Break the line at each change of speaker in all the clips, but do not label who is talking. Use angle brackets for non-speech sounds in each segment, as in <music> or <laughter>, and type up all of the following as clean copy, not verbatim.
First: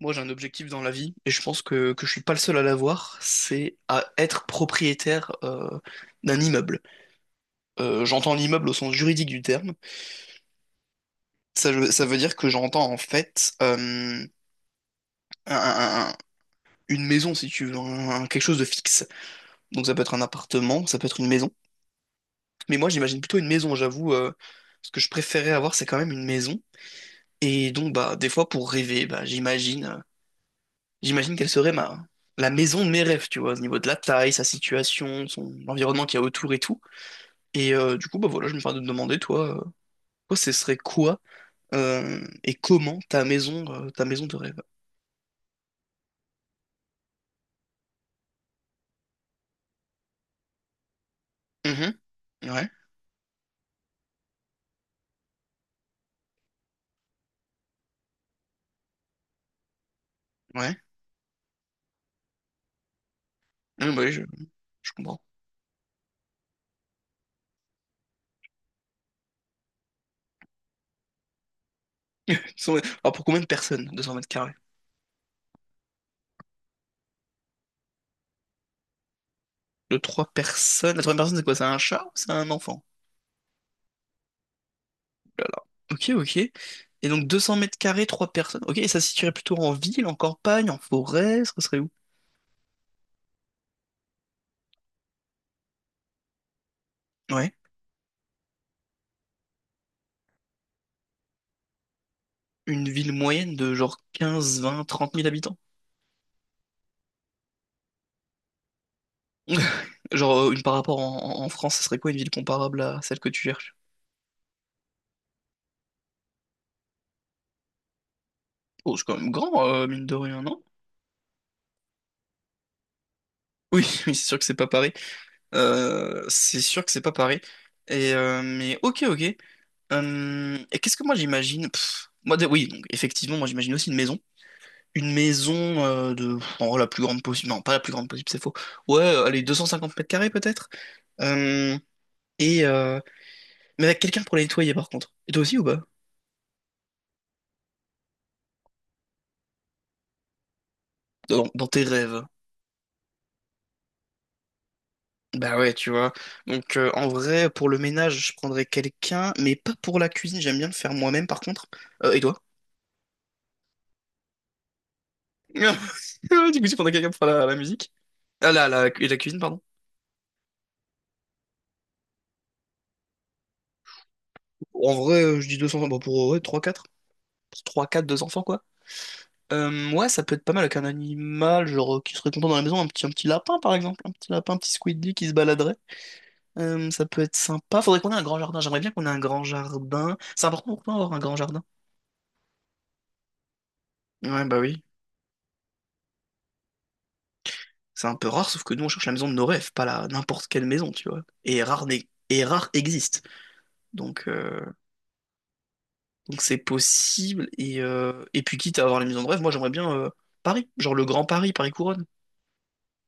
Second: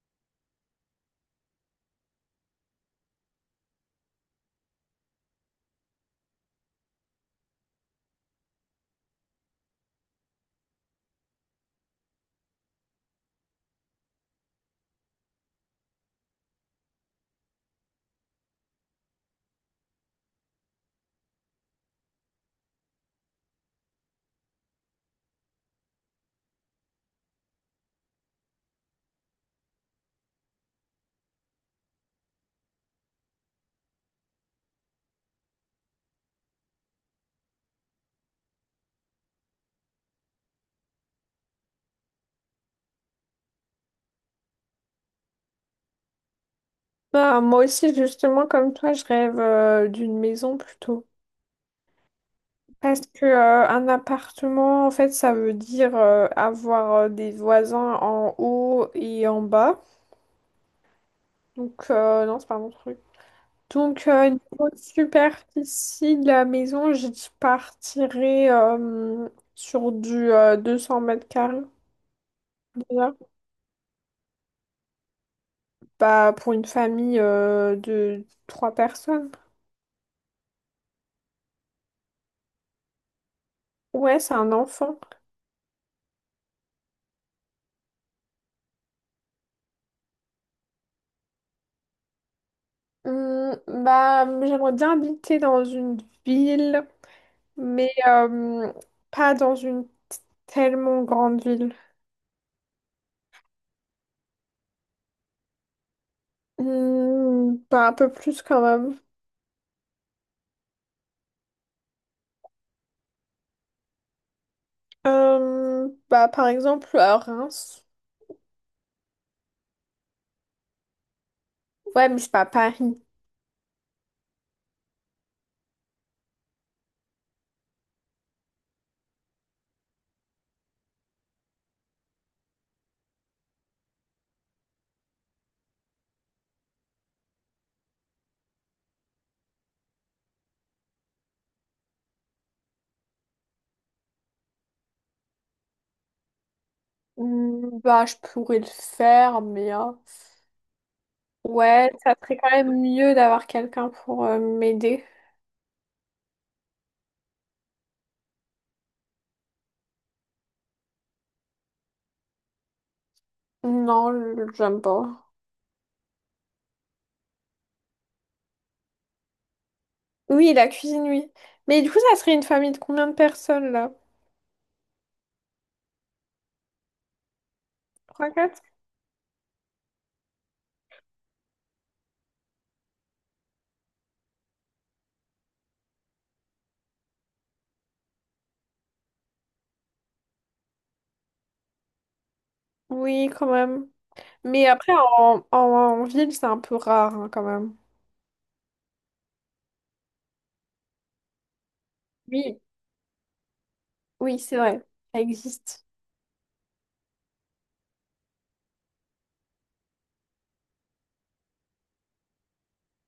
Moi, j'ai un objectif dans la vie, et je pense que je suis pas le seul à l'avoir, c'est à être propriétaire d'un immeuble. J'entends l'immeuble au sens juridique du terme. Ça, ça veut dire que j'entends en fait un- un- un- une maison, si tu veux, quelque chose de fixe. Donc ça peut être un appartement, ça peut être une maison. Mais moi, j'imagine plutôt une maison, j'avoue. Ce que je préférais avoir, c'est quand même une maison. Et donc, bah, des fois, pour rêver, bah, j'imagine. J'imagine qu'elle serait la maison de mes rêves, tu vois, au niveau de la taille, sa situation, son l'environnement qu'il y a autour et tout. Et du coup, bah voilà, je me permets de te demander, toi, ce serait quoi et comment ta maison, de rêve?
Moi aussi, justement, comme toi, je rêve d'une maison plutôt.
Mhm. Ouais,
Parce que un appartement, en fait, ça veut dire avoir des voisins en haut et en bas.
ouais.
Donc, non, c'est pas mon truc.
Ouais, bah
Donc,
oui, je,
niveau
je comprends.
superficie de la maison, je partirais sur du 200 mètres carrés
Cent- Alors
déjà.
pour combien de personnes, 200 mètres carrés?
Bah, pour une famille de trois personnes.
De trois personnes? La troisième personne, c'est quoi? C'est un chat ou c'est un enfant?
Ouais, c'est un enfant.
Oh là là. Ok, ok. Et donc 200 mètres carrés, trois personnes. Ok, et ça se situerait plutôt en ville, en campagne, en forêt, ce serait où?
Hum, Bah, j'aimerais bien habiter dans une ville,
Ouais.
mais pas dans une tellement grande ville.
Une ville moyenne de genre quinze vingt trente mille habitants.
Bah, un peu plus quand même.
<laughs> Genre, une par rapport en France, ça serait quoi une ville comparable à celle que tu cherches?
Bah, par exemple, à Reims.
Oh, c'est quand même grand, mine de rien, non?
Ouais, mais c'est pas Paris.
Oui, <laughs> oui, c'est sûr que c'est pas pareil. C'est sûr que c'est pas pareil. Et, mais ok, ok. Et qu'est-ce que moi j'imagine? Moi, oui, donc effectivement, moi j'imagine aussi une maison. Une maison de en vrai, la plus grande possible. Non, pas la plus grande possible, c'est faux. Ouais, allez, 250 mètres carrés peut-être. Euh, et mais avec quelqu'un pour la nettoyer par contre. Et toi aussi ou pas?
Bah, je pourrais le faire, mais
Dans tes
ouais, ça
rêves.
serait quand même mieux d'avoir quelqu'un pour m'aider.
Bah ouais, tu vois. Donc en vrai, pour le ménage, je prendrais quelqu'un, mais pas pour la cuisine, j'aime bien le faire moi-même par contre. Et toi?
Non, j'aime pas.
<laughs> Du coup, tu prendrais quelqu'un pour faire la musique? Ah là, la cuisine, pardon.
Oui, la cuisine, oui. Mais du coup, ça serait une famille de combien de personnes là?
En vrai, je dis deux enfants bon, pour ouais, 3-4. 3-4, deux
Trois.
enfants, quoi. Ouais, ça peut être pas mal avec un animal, genre, qui serait content dans la maison, un petit lapin, par exemple. Un petit lapin, un petit squidly qui se baladerait. Ça peut être sympa. Faudrait qu'on ait un grand jardin. J'aimerais bien qu'on ait un grand jardin. C'est important pour toi d'avoir un grand jardin.
Oui, quand même.
Ouais, bah
Mais
oui.
après, en ville, c'est un peu rare, hein, quand même.
C'est un peu rare, sauf que nous, on cherche la maison de nos rêves, pas la n'importe quelle maison, tu vois. Et rare, et
Oui,
rare existe. Donc,
oui, c'est
euh,
vrai. Ça existe.
donc c'est possible. Et puis, quitte à avoir les maisons de rêve, moi, j'aimerais bien Paris. Genre le Grand Paris, Paris Couronne.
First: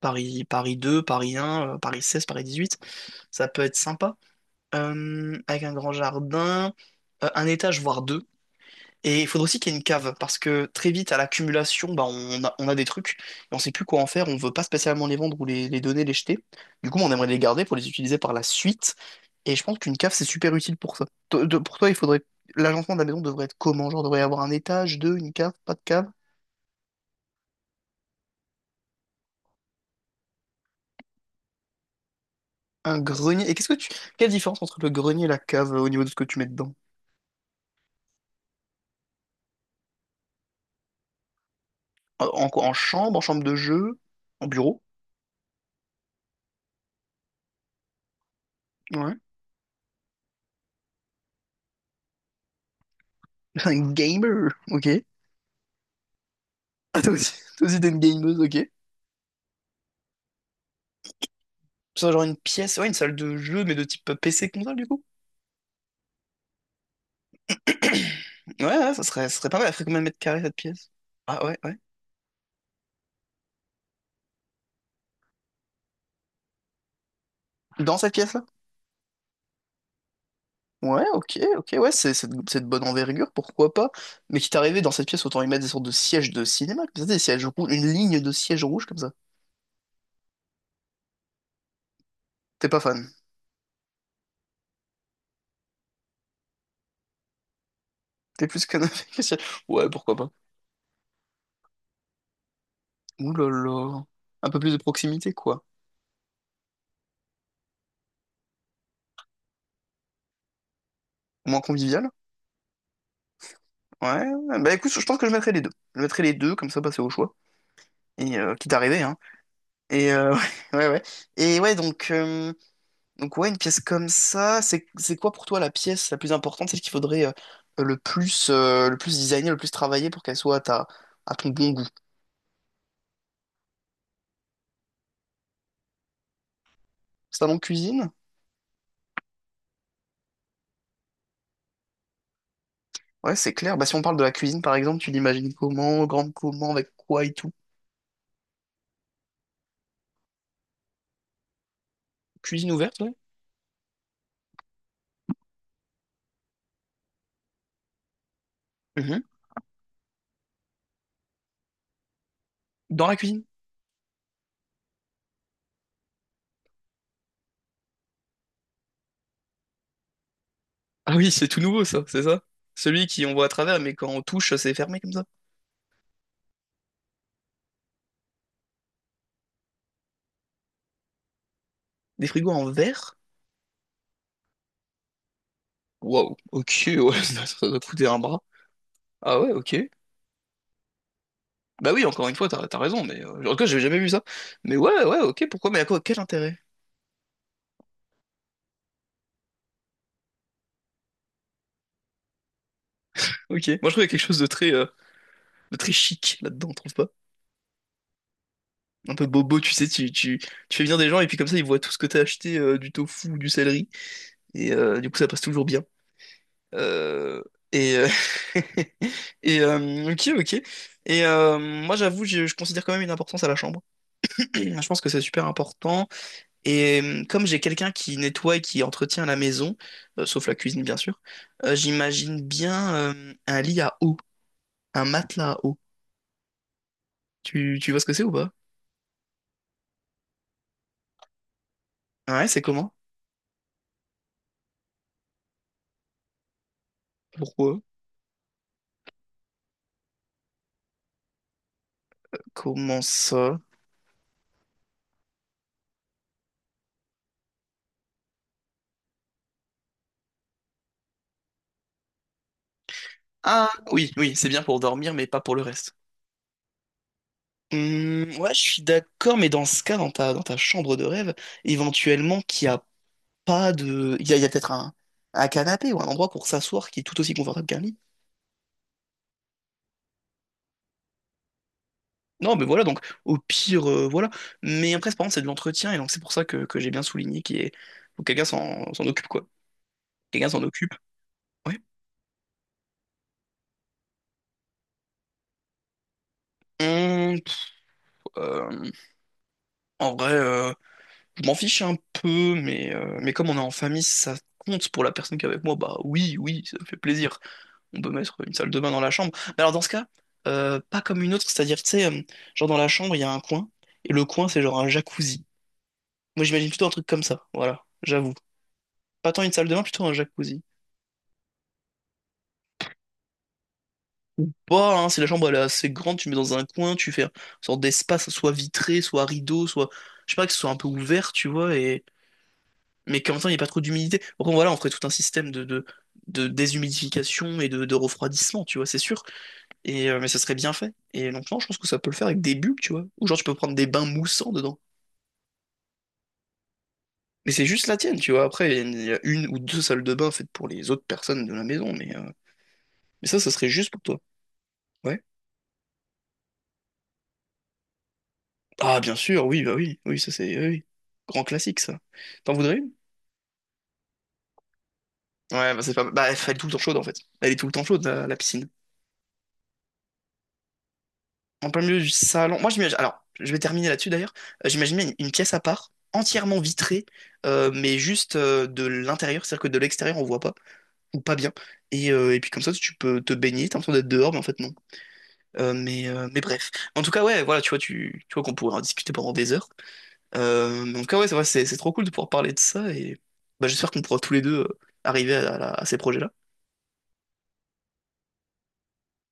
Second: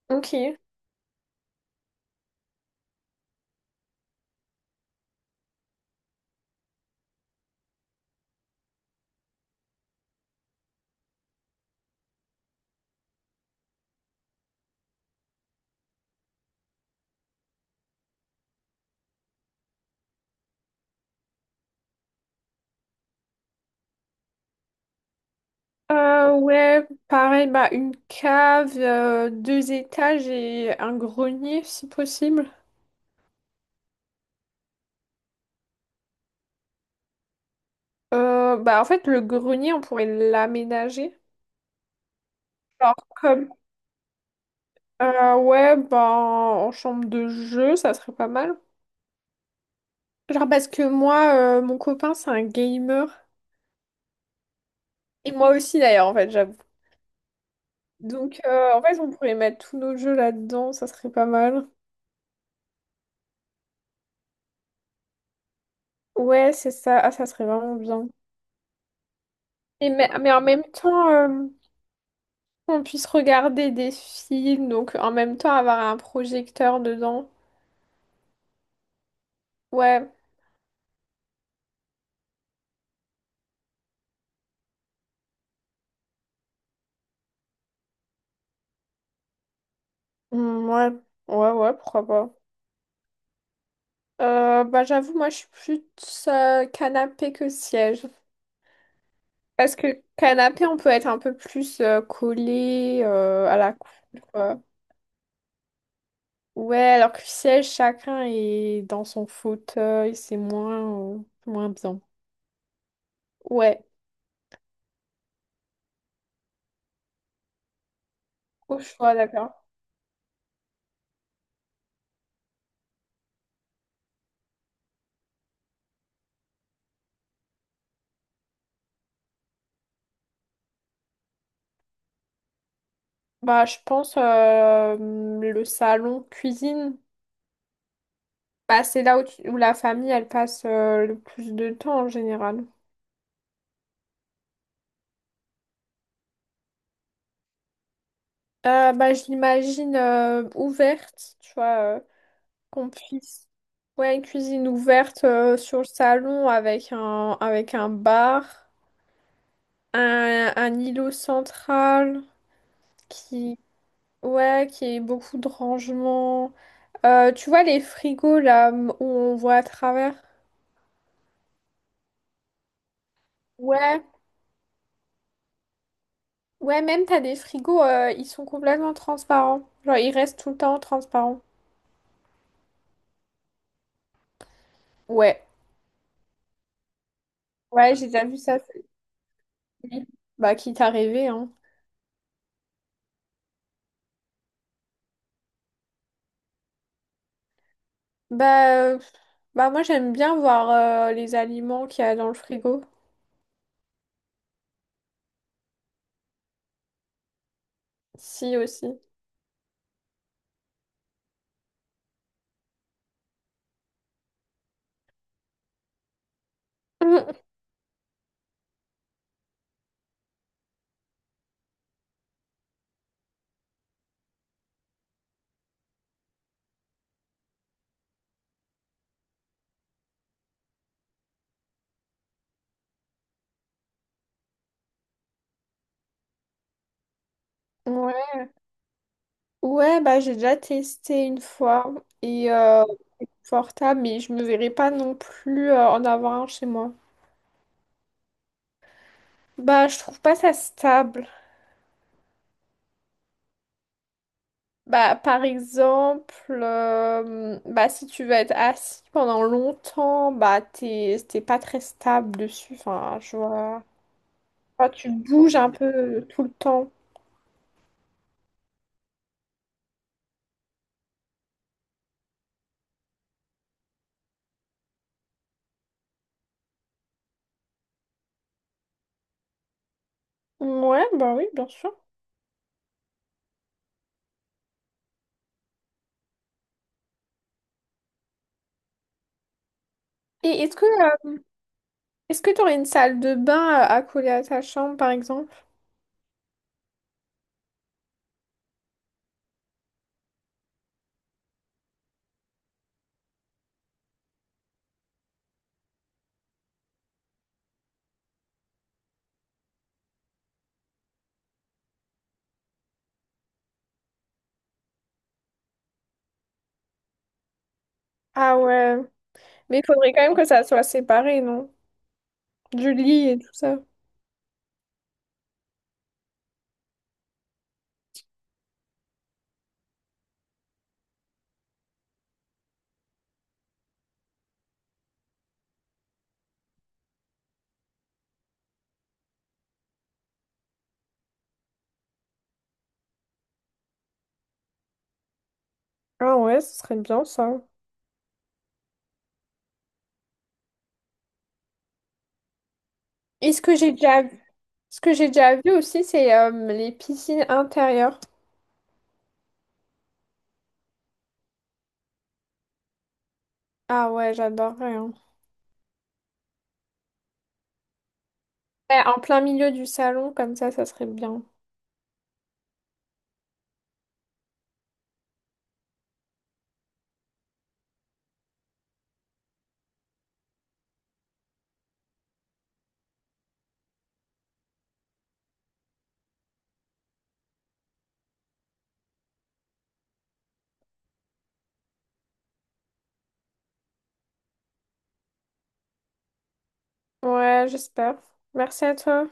Paris,
Ok.
Paris 2 Paris un Paris 16 Paris dix-huit. Ça peut être sympa. Avec un grand jardin, un étage, voire deux. Et il faudrait aussi qu'il y ait une cave, parce que très vite, à l'accumulation, bah, on a des trucs, et on sait plus quoi en faire, on veut pas spécialement les vendre ou les donner, les jeter. Du coup, on aimerait les garder pour les utiliser par la suite, et je pense qu'une cave, c'est super utile pour ça. Pour toi, il faudrait. L'agencement de la maison devrait être comment? Genre, devrait y avoir un étage, deux, une cave, pas de cave,
Ouais, pareil, bah, une cave, deux étages et un grenier, si possible.
un grenier. Et qu'est-ce que tu. Quelle différence entre le grenier et la cave au niveau de ce que tu mets dedans?
Bah, en fait, le grenier, on pourrait l'aménager.
En quoi?
Genre,
En chambre
comme,
de jeu, en bureau?
ouais, bah, en chambre de jeu, ça serait pas mal.
Ouais.
Genre, parce que moi, mon copain, c'est un gamer.
<laughs> Un gamer, ok. <laughs>
Et moi aussi, d'ailleurs, en fait, j'avoue.
Ah, toi aussi t'es une gameuse,
Donc,
ok.
en fait, on pourrait mettre tous nos jeux là-dedans, ça serait pas mal.
Ça, genre une pièce, ouais, une salle de jeu, mais de type PC console, du coup.
Ouais, c'est ça. Ah, ça serait vraiment bien.
<clears throat> Ouais, ouais, ça serait pas mal. Elle ferait
Et
combien de
mais,
mètres
mais
carrés,
en
cette
même
pièce?
temps,
Ah ouais, ouais.
on puisse regarder des films, donc en même temps avoir un projecteur dedans.
Dans cette pièce-là?
Ouais.
Ouais, ok, ok, ouais, c'est de bonne envergure, pourquoi pas. Mais quitte à arriver dans cette pièce, autant y mettre des sortes de sièges de cinéma, comme ça, des sièges rouges, une ligne de sièges rouges comme ça.
Hmm, ouais, ouais, ouais, pourquoi pas.
T'es pas fan.
Bah, j'avoue, moi, je suis plus canapé que siège.
T'es plus canapé que <laughs> siège.
Parce
Ouais,
que
pourquoi pas.
canapé, on peut être un peu plus collé
Ouh là
à la
là. Un peu
coupe.
plus de proximité, quoi.
Ouais, alors que le siège, chacun est dans son fauteuil, c'est moins,
Moins
moins bien.
convivial.
Ouais,
Ouais, ouais. Bah écoute, je pense que je mettrai les deux. Je mettrai les deux, comme ça, bah, c'est au choix. Et quitte à
au
arriver, hein.
choix, d'accord.
Et <laughs> ouais, ouais, ouais. Et ouais, donc ouais, une pièce comme ça, c'est quoi pour toi la pièce la plus importante, celle qu'il faudrait le plus le plus designer, le plus travailler pour qu'elle soit à ta, à ton bon goût?
Bah, je pense le salon cuisine.
Salon de cuisine?
Bah, c'est là où la famille, elle passe le plus de temps en général.
Ouais, c'est clair. Bah si on parle de la cuisine par exemple, tu l'imagines comment, grande comment, avec quoi et tout.
Bah, je l'imagine ouverte, tu vois,
Cuisine
qu'on
ouverte, ouais.
puisse... Ouais, une cuisine ouverte sur le salon avec avec un bar,
Mhm.
un îlot central
Dans la cuisine?
qui... Ouais, qu'il y ait beaucoup de rangement. Tu vois les frigos où on voit à travers?
Ah oui, c'est tout nouveau ça, c'est ça? Celui qui on voit à travers, mais
Ouais,
quand on touche, c'est fermé comme ça.
ouais, même t'as des frigos, ils sont complètement transparents. Genre ils restent tout le temps transparents.
Des frigos en verre?
Ouais,
Waouh, ok, ouais, <laughs> ça doit
ouais,
coûter
j'ai
un
déjà vu
bras.
ça.
Ah ouais, ok.
Bah quitte à rêver, hein.
Bah oui, encore une fois, t'as raison, mais en tout cas, j'avais jamais vu ça. Mais ouais, ouais, ok, pourquoi, mais à quoi, quel intérêt?
Bah, euh, Bah moi j'aime bien voir les aliments qu'il y a dans le frigo.
Ok. Moi, je trouve qu'il y a quelque chose de très, chic là-dedans, trouve pas?
Si aussi.
Un peu bobo, tu sais, tu fais venir des gens et puis comme ça, ils voient tout ce que t'as acheté, du tofu ou du céleri, et du coup, ça passe toujours bien. Euh,
<laughs>
et, <laughs> ok, ok. Et moi, j'avoue, je considère quand même une importance à la chambre. <clears throat> Je pense que c'est super important. Et comme j'ai quelqu'un qui nettoie et qui entretient la maison, sauf la cuisine bien sûr, j'imagine bien un lit à eau, un matelas à eau. Tu
Mm.
vois ce que c'est
Ouais.
ou pas?
Ouais, bah j'ai déjà testé une fois
Ouais,
et
c'est
euh,
comment?
portable, mais je me verrais pas non plus en avoir un chez moi.
Pourquoi?
Bah, je trouve pas ça stable.
Comment ça?
Bah, par exemple, bah, si tu veux être assis pendant longtemps, bah, t'es pas très stable dessus. Enfin, je
Ah
vois.
oui, oui, c'est bien pour
Enfin, tu
dormir, mais pas pour
bouges
le
un
reste.
peu tout le temps.
Ouais, je suis d'accord, mais dans ce cas, dans ta chambre de rêve, éventuellement qu'il n'y a pas de. Il y a peut-être un canapé ou un endroit pour s'asseoir qui est tout aussi confortable qu'un lit.
Ouais, bah oui, bien sûr.
Non, mais voilà, donc au pire, voilà. Mais après, c'est par contre, c'est de l'entretien, et donc c'est pour ça que j'ai bien souligné qu'il est. Faut que quelqu'un s'en occupe, quoi. Quelqu'un s'en
Et est-ce que,
occupe,
euh,
ouais.
Est-ce que t'aurais une salle de bain à coller à ta chambre, par exemple?
Hum, pff, euh, En vrai, je m'en fiche un peu, mais comme on est en famille, si ça compte pour la personne qui est avec moi, bah oui, oui, ça me fait plaisir. On peut mettre une salle de bain dans la chambre. Mais alors dans ce cas, pas comme une autre, c'est-à-dire, tu sais, genre dans la chambre, il y a un coin, et le coin, c'est genre un jacuzzi. Moi, j'imagine plutôt un truc comme ça, voilà, j'avoue.
Ah ouais.
Pas tant une salle de
Mais
bain,
il
plutôt
faudrait
un
quand même que
jacuzzi.
ça soit séparé, non? Du lit et tout ça.
Pas, hein, c'est la chambre, elle est assez grande, tu mets dans un coin, tu fais une sorte d'espace, soit vitré, soit rideau, soit, je sais pas, que ce soit un peu ouvert, tu vois, et, mais qu'en même temps, il n'y ait pas trop d'humidité. Bon, voilà, on ferait tout un système de déshumidification et de refroidissement, tu vois, c'est sûr. Mais ça serait bien fait. Et donc, non, je pense que ça peut le faire avec des bulles, tu vois, ou genre, tu peux prendre des bains moussants dedans.
Ah ouais, ce serait bien
Mais
ça.
c'est juste la tienne, tu vois. Après, il y a une ou deux salles de bain faites pour les autres personnes de la maison, mais ça
Et ce
serait
que
juste
j'ai
pour toi.
déjà Ce que
Ouais.
j'ai déjà vu aussi, c'est les piscines intérieures.
Ah, bien sûr, oui, bah oui, oui, oui, oui. Grand classique, ça. T'en voudrais une?
Ah ouais, j'adorerais, hein.
Ouais, bah c'est pas, bah elle est tout le temps chaude en fait. Elle est tout le temps chaude, la piscine.
Ouais, en plein milieu du salon, comme ça serait bien.
En plein milieu du salon. Moi, j'imagine, alors, je vais terminer là-dessus d'ailleurs. J'imaginais une pièce à part, entièrement vitrée, mais juste de l'intérieur, c'est-à-dire que de l'extérieur on voit pas, ou pas bien. Et puis comme ça, tu peux te baigner, t'as l'impression d'être dehors, mais en fait non. Mais bref. En tout cas, ouais, voilà, tu vois, tu vois qu'on pourrait en discuter pendant des heures. Donc ah ouais, c'est vrai, c'est trop cool de pouvoir parler de ça et bah, j'espère qu'on pourra tous les deux arriver à ces projets-là.
Ouais, j'espère. Merci à toi.